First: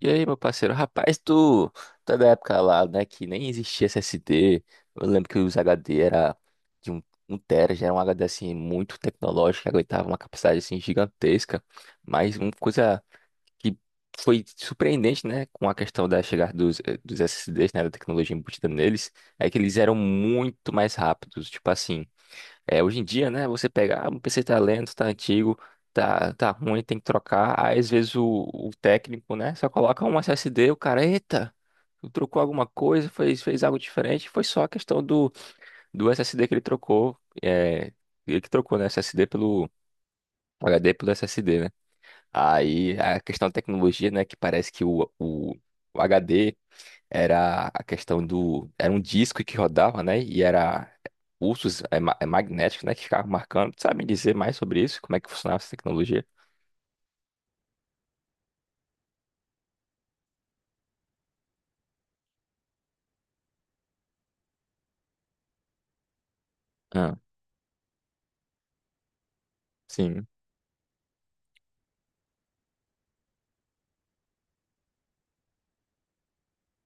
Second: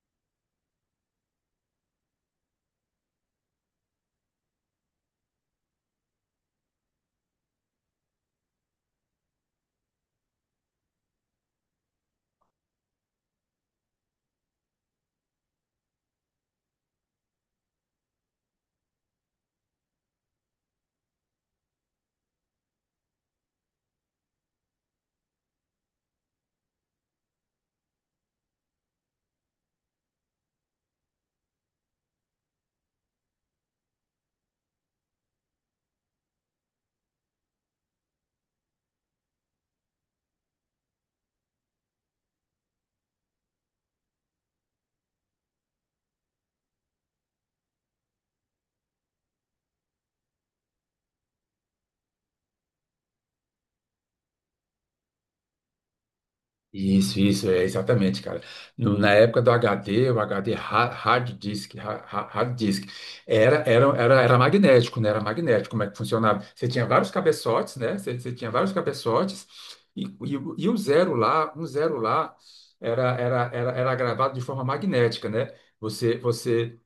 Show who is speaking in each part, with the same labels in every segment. Speaker 1: E aí, meu parceiro? Rapaz, tu é da época lá, né, que nem existia SSD. Eu lembro que os HD era de um, um tera, já era um HD, assim, muito tecnológico, que aguentava uma capacidade, assim, gigantesca. Mas uma coisa que foi surpreendente, né, com a questão da chegada dos SSDs, né, da tecnologia embutida neles, é que eles eram muito mais rápidos. Tipo assim, é, hoje em dia, né, você pega, ah, o PC tá lento, tá antigo, tá ruim, tem que trocar. Aí, às vezes, o técnico, né, só coloca um SSD, o cara, eita, trocou alguma coisa, fez algo diferente. Foi só a questão do SSD que ele trocou. É, ele que trocou, né, SSD pelo HD pelo SSD, né? Aí, a questão da tecnologia, né, que parece que o HD era a questão do. Era um disco que rodava, né? E era pulsos magnéticos, né? Que ficavam marcando. Tu sabe me dizer mais sobre isso? Como é que funcionava essa tecnologia?
Speaker 2: Isso, é exatamente, cara. Na época do HD, o HD hard disk, hard disk, era magnético, né? Era magnético, como é que funcionava? Você tinha vários
Speaker 1: Ah,
Speaker 2: cabeçotes, né? Você tinha vários cabeçotes,
Speaker 1: sim.
Speaker 2: o e o zero lá, um zero lá, era gravado de forma magnética, né? Você, você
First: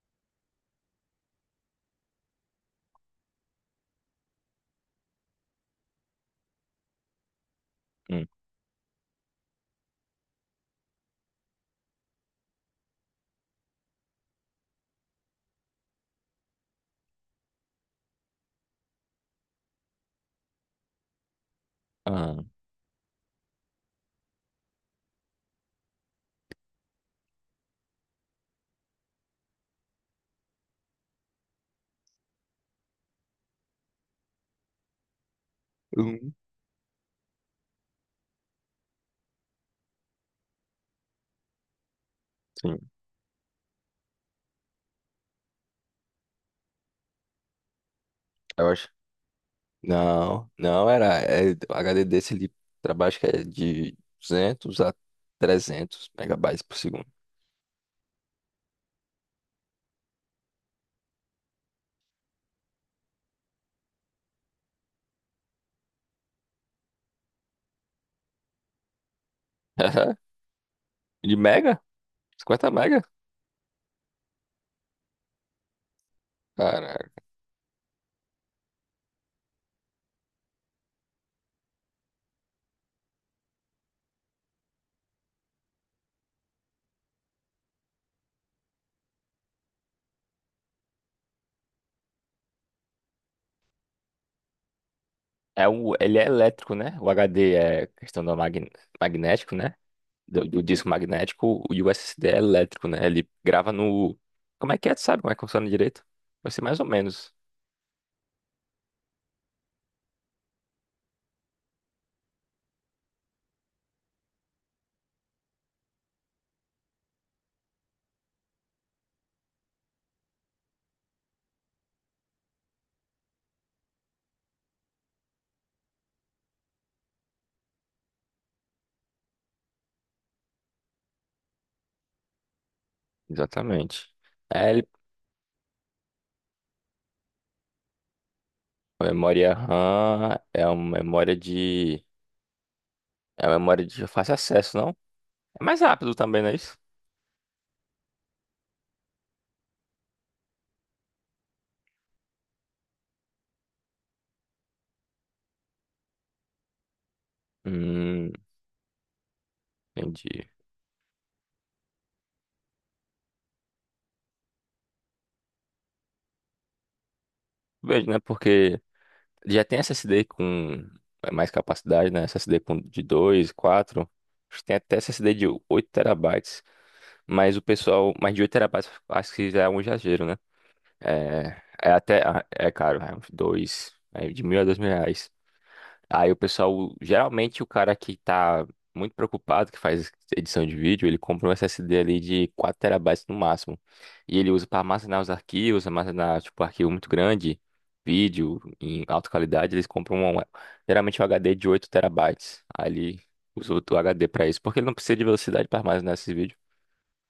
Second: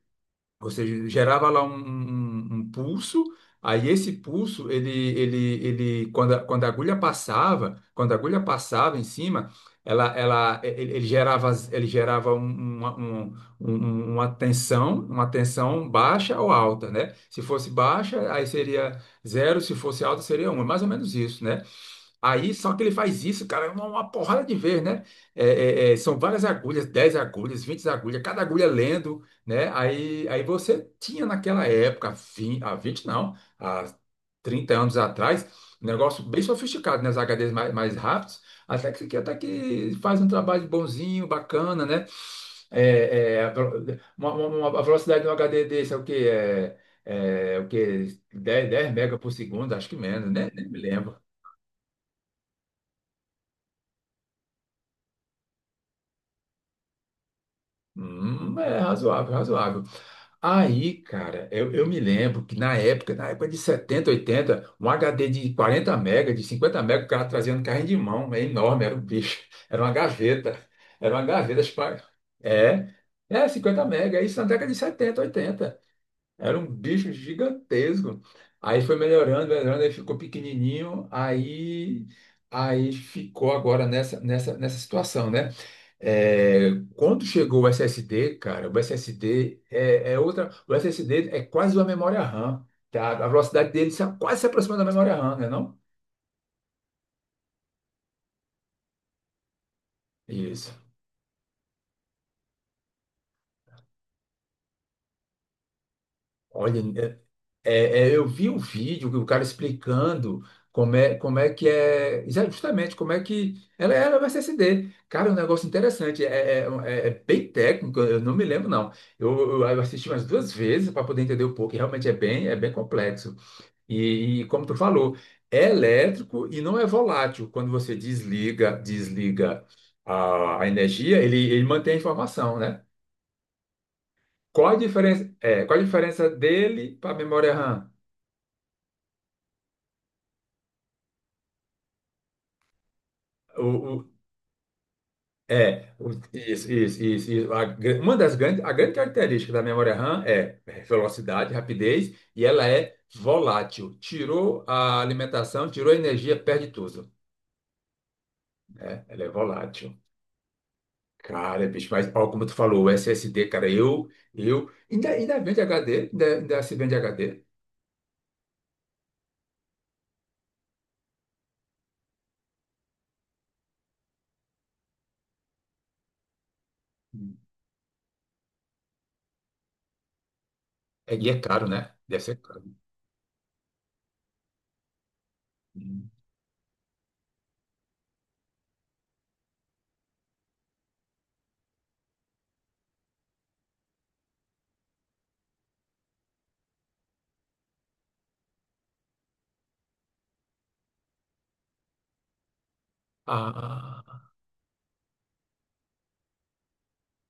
Speaker 2: você gerava lá um pulso, aí esse pulso, quando a
Speaker 1: Hum.
Speaker 2: agulha passava em cima, ela, ele, ele gerava um- uma, um- um- um, uma tensão baixa ou alta, né? Se fosse baixa, aí seria zero, se fosse alta, seria um. É mais ou menos isso, né?
Speaker 1: Ah,
Speaker 2: Aí, só que ele faz isso, cara, uma porrada de vez, né? É, são várias agulhas, 10 agulhas, 20 agulhas, cada agulha lendo, né? Aí, aí você tinha naquela época, há 20 não, há 30 anos atrás, um negócio
Speaker 1: hum,
Speaker 2: bem sofisticado, né? Os HDs mais rápidos, até que faz um trabalho bonzinho, bacana, né?
Speaker 1: sim.
Speaker 2: A velo- uma- a velocidade de um HD desse é o quê? É o quê?
Speaker 1: Eu
Speaker 2: dez
Speaker 1: acho.
Speaker 2: dez mega por segundo, acho que menos, né?
Speaker 1: Não,
Speaker 2: Nem me
Speaker 1: não era.
Speaker 2: lembro.
Speaker 1: É, o HD desse ele trabalha, acho que é de 200 a 300 megabytes por segundo.
Speaker 2: É razoável, razoável. Aí, cara, eu me lembro que na época de 70, 80, um HD de 40 mega, de 50 mega, o cara trazia no carrinho de mão, é enorme, era um bicho, era uma gaveta, era uma
Speaker 1: De
Speaker 2: gaveta.
Speaker 1: mega? 50
Speaker 2: É,
Speaker 1: mega?
Speaker 2: é 50 mega, isso na década de 70, 80. Era um bicho
Speaker 1: Caraca.
Speaker 2: gigantesco. Aí foi melhorando, melhorando, aí ficou pequenininho, aí ficou agora nessa situação, né? É, quando chegou o SSD, cara, o SSD é outra. O SSD é quase uma memória RAM, tá? A velocidade dele se, quase se aproxima da memória RAM, né,
Speaker 1: É
Speaker 2: não?
Speaker 1: o, ele é elétrico, né? O HD é questão do magnético, né? Do
Speaker 2: Isso.
Speaker 1: disco magnético, o USD é elétrico, né? Ele grava no. Como é que é? Tu sabe como é que funciona direito? Vai ser mais
Speaker 2: Olha,
Speaker 1: ou menos.
Speaker 2: eu vi um vídeo que o cara explicando como é que é, justamente como é que ela era o SSD. Cara, é um negócio interessante, é bem técnico, eu não me lembro, não. Eu, eu assisti umas duas vezes para poder entender um pouco, e realmente é bem complexo. E como tu falou, é elétrico e não é volátil. Quando você desliga, desliga a energia, ele mantém a informação, né?
Speaker 1: Exatamente.
Speaker 2: Qual
Speaker 1: É,
Speaker 2: a
Speaker 1: ele,
Speaker 2: diferença, é, qual a diferença dele para a memória RAM?
Speaker 1: a memória RAM é uma memória de. É uma
Speaker 2: O,
Speaker 1: memória
Speaker 2: o-
Speaker 1: de fácil acesso, não? É mais rápido também, não é
Speaker 2: isso, isso,
Speaker 1: isso?
Speaker 2: isso, isso. A gran- uma das grandes, a grande característica da memória RAM é velocidade, rapidez e ela é volátil. Tirou a alimentação, tirou a energia, perde tudo,
Speaker 1: Hum,
Speaker 2: né? Ela é volátil.
Speaker 1: entendi.
Speaker 2: Cara, bicho, mas ó, como tu falou, o SSD, cara, ainda vende HD, ainda se vende HD.
Speaker 1: Vejo, né? Porque já tem SSD com é mais capacidade, né? SSD com de 2, 4. Acho que tem até SSD de 8 terabytes. Mas o pessoal, mais de 8 terabytes, acho que já é um exagero, né?
Speaker 2: É, e é
Speaker 1: É,
Speaker 2: caro,
Speaker 1: é
Speaker 2: né?
Speaker 1: até,
Speaker 2: Deve ser
Speaker 1: ah,
Speaker 2: caro.
Speaker 1: é caro, é uns dois, é de mil a dois mil reais.
Speaker 2: Hum.
Speaker 1: Aí o pessoal, geralmente o cara que tá muito preocupado, que faz edição de vídeo, ele compra um SSD ali de 4 terabytes no máximo. E ele usa para armazenar os arquivos, armazenar, tipo, arquivo muito grande, vídeo em alta qualidade, eles compram um, geralmente um HD de 8 terabytes. Aí ele usa o
Speaker 2: Ah,
Speaker 1: HD para isso, porque ele não precisa de velocidade para armazenar esse vídeo.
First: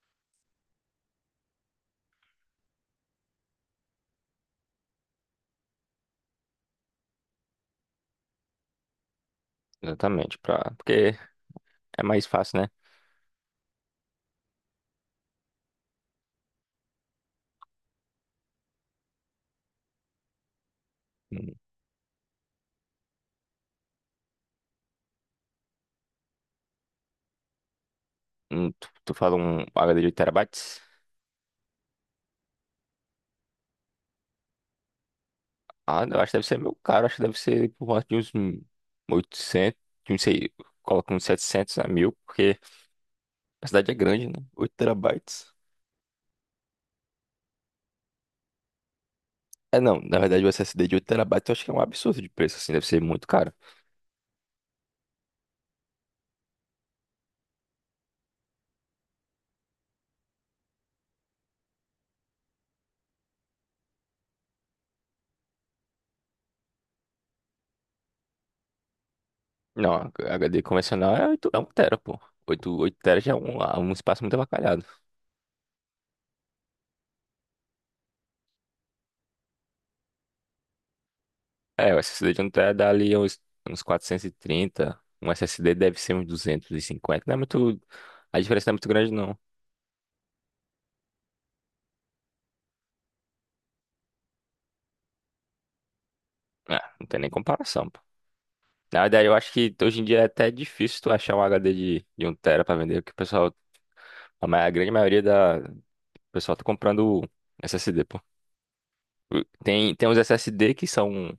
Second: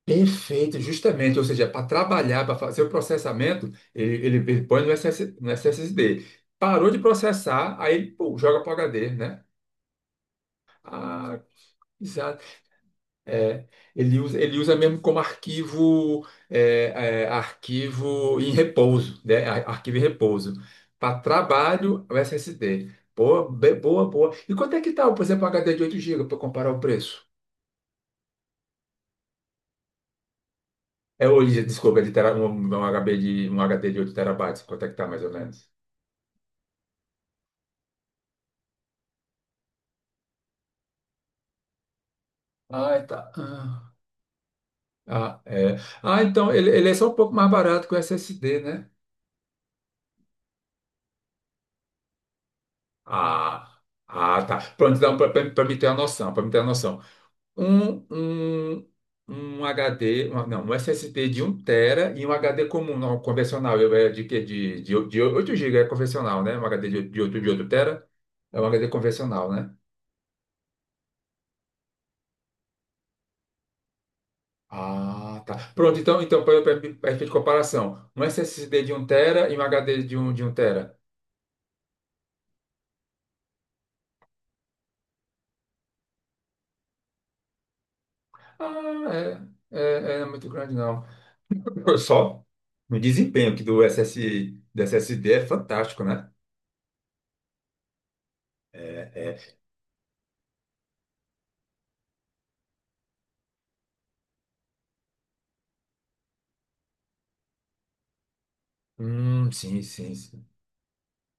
Speaker 2: perfeito, justamente, ou seja, para trabalhar, para fazer o processamento, ele põe no SSD. Parou de processar, aí, pô, joga para o HD, né?
Speaker 1: Exatamente, pra, porque
Speaker 2: Ah,
Speaker 1: é mais fácil,
Speaker 2: é, ele usa mesmo como arquivo, arquivo em repouso, né? Arquivo em repouso. Para
Speaker 1: né?
Speaker 2: trabalho, o SSD. Boa, boa, boa. E quanto é que tá, por exemplo, um HD de 8 GB para comparar o preço?
Speaker 1: Tu fala um HD de 8 terabytes?
Speaker 2: É hoje, desculpa, de tera, um HD de 8 terabytes, quanto é que tá mais ou menos?
Speaker 1: Ah, eu acho que deve ser meio caro. Acho que deve ser por volta de uns 800, de uns, sei, coloca uns 700 a 1000 porque
Speaker 2: Ah, tá.
Speaker 1: a cidade é
Speaker 2: Ah,
Speaker 1: grande, né? 8
Speaker 2: ah,
Speaker 1: terabytes.
Speaker 2: é. Ah, então ele é só um pouco mais barato que o SSD, né?
Speaker 1: É, não, na verdade o SSD de 8 terabytes eu acho que é um absurdo de preço, assim, deve ser muito caro.
Speaker 2: Ah, ah, tá. Pronto, então, para me ter uma noção, para me ter uma noção. um, um, um HD, uma- não, um SSD de um tera e um HD comum, não, convencional, eu- é de, que de 8 GB, é convencional, né? Um HD de 8, de 8 tera é um HD convencional, né?
Speaker 1: Não, a HD convencional é, 8 é 1 tera, pô. Oito tera já é um, ah, um espaço muito avacalhado.
Speaker 2: Ah, tá. Pronto, então, para efeito de comparação, um SSD de um tera e um HD de um tera.
Speaker 1: É, o SSD de um tera dá ali uns, uns quatrocentos e trinta, um SSD deve ser uns 250, não é muito. A diferença não é muito grande, não.
Speaker 2: Ah, é muito grande, não. Só o desempenho aqui do SSD é fantástico, né?
Speaker 1: É, não tem nem comparação, pô. Na
Speaker 2: É,
Speaker 1: verdade, eu acho
Speaker 2: é.
Speaker 1: que hoje em dia é até difícil tu achar um HD de um tera pra vender, porque o pessoal, a grande maioria da o pessoal tá comprando SSD, pô.
Speaker 2: Sim,
Speaker 1: Tem, tem
Speaker 2: sim,
Speaker 1: uns
Speaker 2: sim.
Speaker 1: SSD que são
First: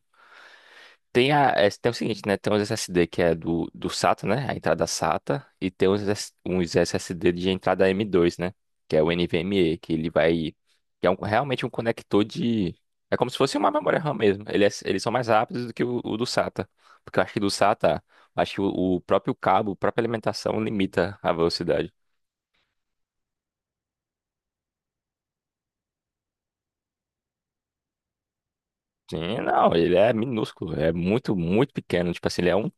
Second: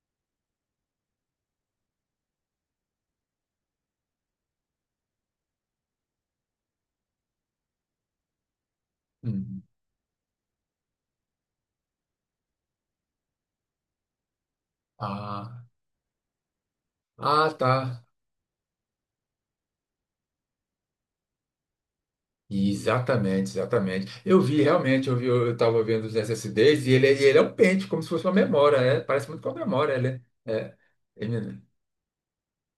Speaker 1: tem, a, é, tem o seguinte, né? Tem os SSD que é do SATA, né? A entrada SATA. E tem uns, S- uns SSD de entrada M2, né? Que é o
Speaker 2: Hum.
Speaker 1: NVMe, que ele vai. Que é um realmente um conector de. É como se fosse uma memória RAM mesmo. Ele é, eles são mais
Speaker 2: Ah,
Speaker 1: rápidos do que o do SATA. Porque eu acho que do
Speaker 2: ah,
Speaker 1: SATA,
Speaker 2: tá.
Speaker 1: acho que o próprio cabo, a própria alimentação limita a velocidade.
Speaker 2: Exatamente, exatamente. Eu vi realmente, eu vi, eu estava vendo os SSDs e ele, ele é um pente, como se fosse uma memória, é, parece
Speaker 1: Sim,
Speaker 2: muito com a
Speaker 1: não,
Speaker 2: memória,
Speaker 1: ele
Speaker 2: ele
Speaker 1: é
Speaker 2: é,
Speaker 1: minúsculo,
Speaker 2: é,
Speaker 1: é muito,
Speaker 2: ele,
Speaker 1: muito pequeno. Tipo assim,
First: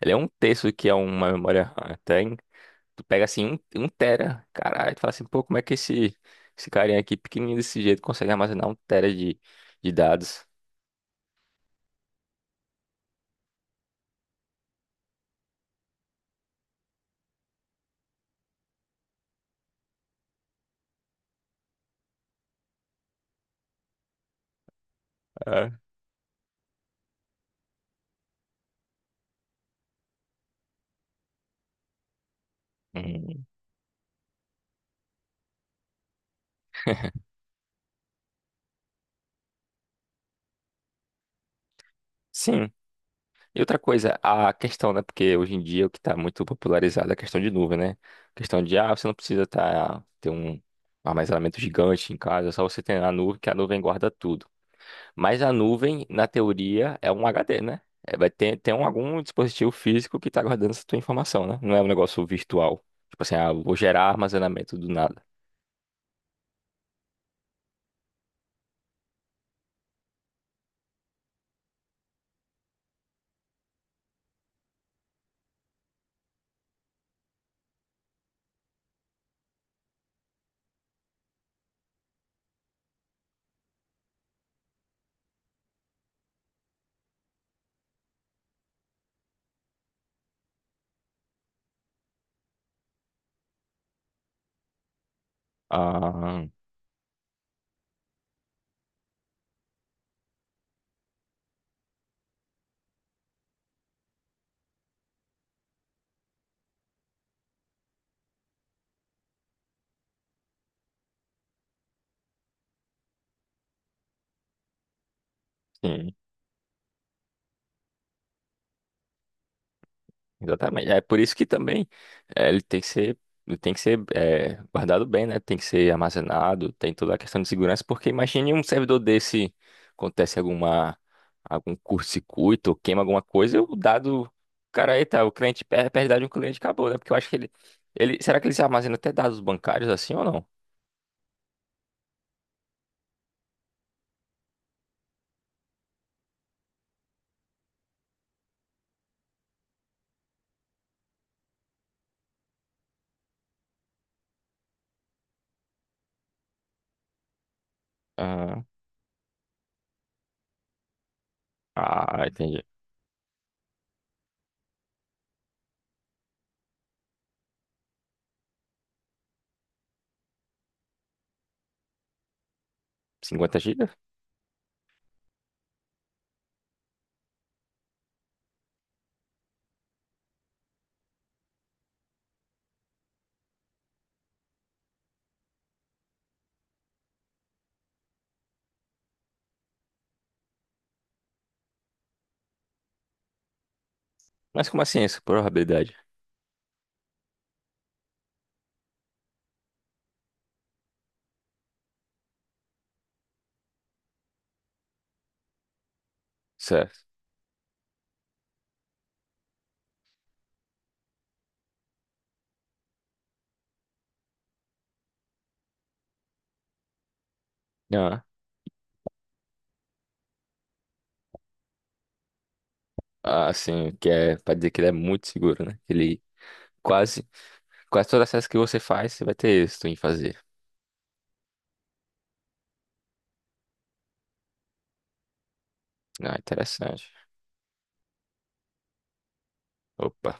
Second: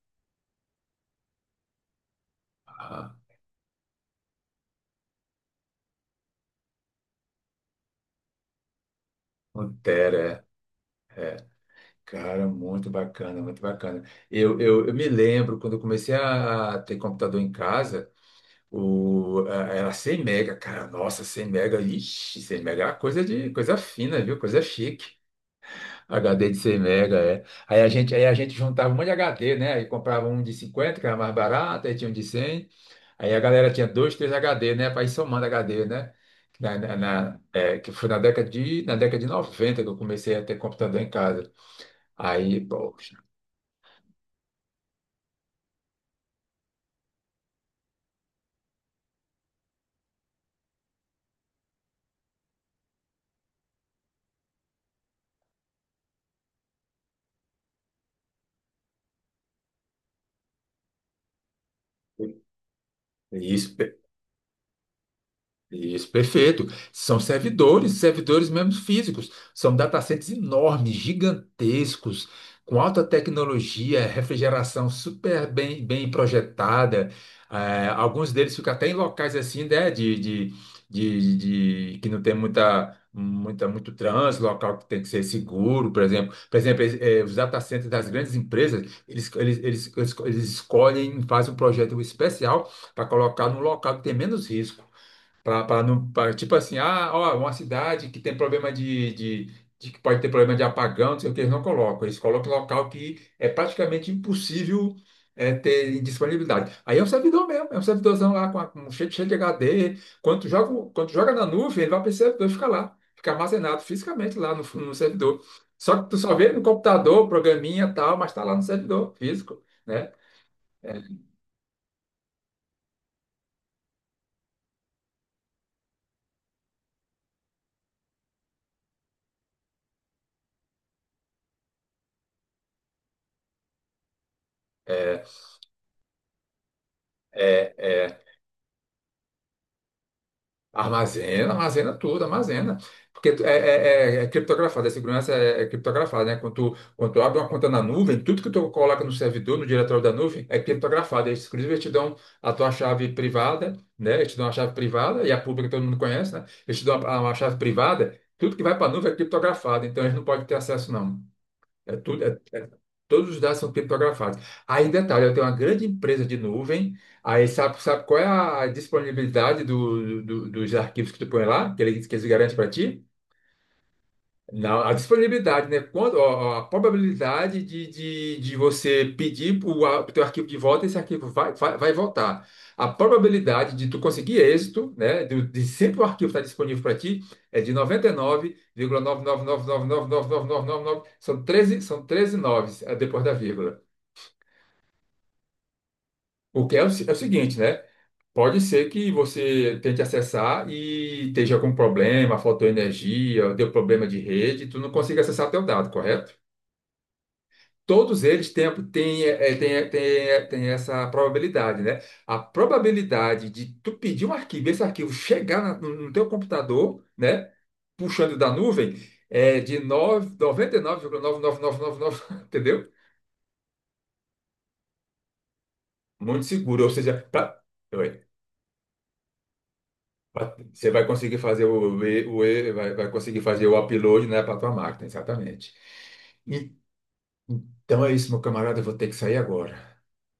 Speaker 1: ele é um terço do que é uma memória RAM. Até tu
Speaker 2: ah,
Speaker 1: pega assim um tera, caralho, tu fala assim, pô, como é que esse carinha aqui, pequenininho desse jeito, consegue armazenar um tera de dados?
Speaker 2: Pantera, é, é. Cara, muito bacana, muito bacana. Eu me lembro quando eu comecei a ter computador em casa, era 100 mega, cara, nossa, 100 mega, ixi, 100 mega era coisa de coisa fina, viu? Coisa chique.
Speaker 1: É.
Speaker 2: HD de 100 mega, é. Aí a gente juntava um monte de HD, né? Aí comprava um de 50, que era mais barato, aí tinha um de 100. Aí a
Speaker 1: Hum,
Speaker 2: galera tinha dois, três HD, né? Para ir somando HD, né? Que foi na década de 90 que eu comecei a ter computador em casa. Aí,
Speaker 1: sim.
Speaker 2: poxa,
Speaker 1: E outra coisa, a questão, né? Porque hoje em dia o que está muito popularizado é a questão de nuvem, né? A questão de, ah, você não precisa tá, ter um armazenamento gigante em casa, só você tem a nuvem, que a nuvem guarda tudo. Mas a nuvem, na teoria, é um HD, né? É, vai ter, tem um algum dispositivo físico que está guardando essa tua informação, né? Não é um negócio virtual. Tipo assim, ah,
Speaker 2: isso.
Speaker 1: vou gerar armazenamento do nada.
Speaker 2: Isso, perfeito. São servidores, servidores mesmo físicos. São datacenters enormes, gigantescos, com alta tecnologia, refrigeração super bem, bem projetada. Alguns deles ficam até em locais assim, né, de, que não tem muito trânsito, local que tem que ser seguro, por exemplo. Por exemplo, os datacenters das grandes empresas, eles escolhem, fazem um projeto especial para colocar num local que tem menos risco. Para não, pra,
Speaker 1: Ah,
Speaker 2: tipo assim, ah, ó, uma cidade que tem problema de que pode ter problema de apagão, não sei o que, eles não colocam. Eles colocam local que é praticamente impossível ter disponibilidade. Aí é um servidor mesmo, é um servidorzão lá com cheio, cheio de HD. Quando tu joga, quando tu joga na nuvem, ele vai para esse servidor ficar lá, fica armazenado fisicamente lá no servidor. Só que
Speaker 1: sim.
Speaker 2: tu só vê no computador, programinha e tal, mas está lá no servidor físico, né?
Speaker 1: Exatamente.
Speaker 2: É,
Speaker 1: É por isso que também eh, ele tem que ser, ele tem que ser eh, guardado bem, né? Tem que ser armazenado, tem toda a questão de segurança, porque imagine um servidor desse, acontece alguma, algum curto-circuito, ou queima alguma coisa, o dado, cara, aí tá,
Speaker 2: é,
Speaker 1: o cliente perde, perde dado de um cliente, acabou, né? Porque eu acho que ele,
Speaker 2: é.
Speaker 1: ele,
Speaker 2: É,
Speaker 1: será que ele se armazena até dados bancários assim ou não?
Speaker 2: armazena, armazena tudo, armazena. Porque é criptografado, a segurança é criptografada, né? Quando tu abre uma conta na nuvem, tudo que tu coloca no servidor, no diretório da nuvem, é criptografado. Eles, inclusive, eles te dão a tua chave privada, né? Eles te dão a chave privada, e a pública todo mundo conhece, né? Eles te dão uma chave privada, tudo
Speaker 1: Ah,
Speaker 2: que vai para a nuvem é criptografado, então eles não podem ter acesso, não. É
Speaker 1: ah,
Speaker 2: tudo,
Speaker 1: entendi.
Speaker 2: todos os dados são criptografados. Aí, detalhe, eu tenho uma grande empresa de nuvem, aí sabe, sabe qual é a disponibilidade dos arquivos que tu põe lá, que eles garantem para ti?
Speaker 1: Cinquenta gigas?
Speaker 2: Não, a disponibilidade, né? Quando, ó, ó, a probabilidade de você pedir o teu arquivo de volta, esse arquivo vai voltar. A probabilidade de tu conseguir êxito, né? De sempre o arquivo estar disponível para ti, é de 99,999999999. São treze noves depois da vírgula.
Speaker 1: Mas como assim isso? Probabilidade.
Speaker 2: O que é o, se- é o seguinte, né? Pode ser que você tente acessar e esteja com problema, faltou energia, deu problema de rede, tu não consiga acessar teu dado, correto?
Speaker 1: Certo.
Speaker 2: Todos eles têm, têm, é, têm, têm, têm essa probabilidade, né? A probabilidade de tu pedir um arquivo, e esse arquivo chegar no teu computador, né?
Speaker 1: Ah,
Speaker 2: Puxando da nuvem, é de noventa e nove, vírgula nove, nove, noventa e nove, nove, entendeu?
Speaker 1: ah, sim, que é pra dizer que ele é muito seguro, né? Ele
Speaker 2: Muito seguro. Ou seja,
Speaker 1: quase quase
Speaker 2: Oi.
Speaker 1: todas as que você faz, você vai ter êxito em fazer.
Speaker 2: Você vai conseguir fazer vai conseguir fazer o upload, né, para tua máquina, exatamente.
Speaker 1: Ah,
Speaker 2: E-
Speaker 1: interessante.
Speaker 2: então é isso, meu camarada. Eu vou ter que sair agora.
Speaker 1: Opa.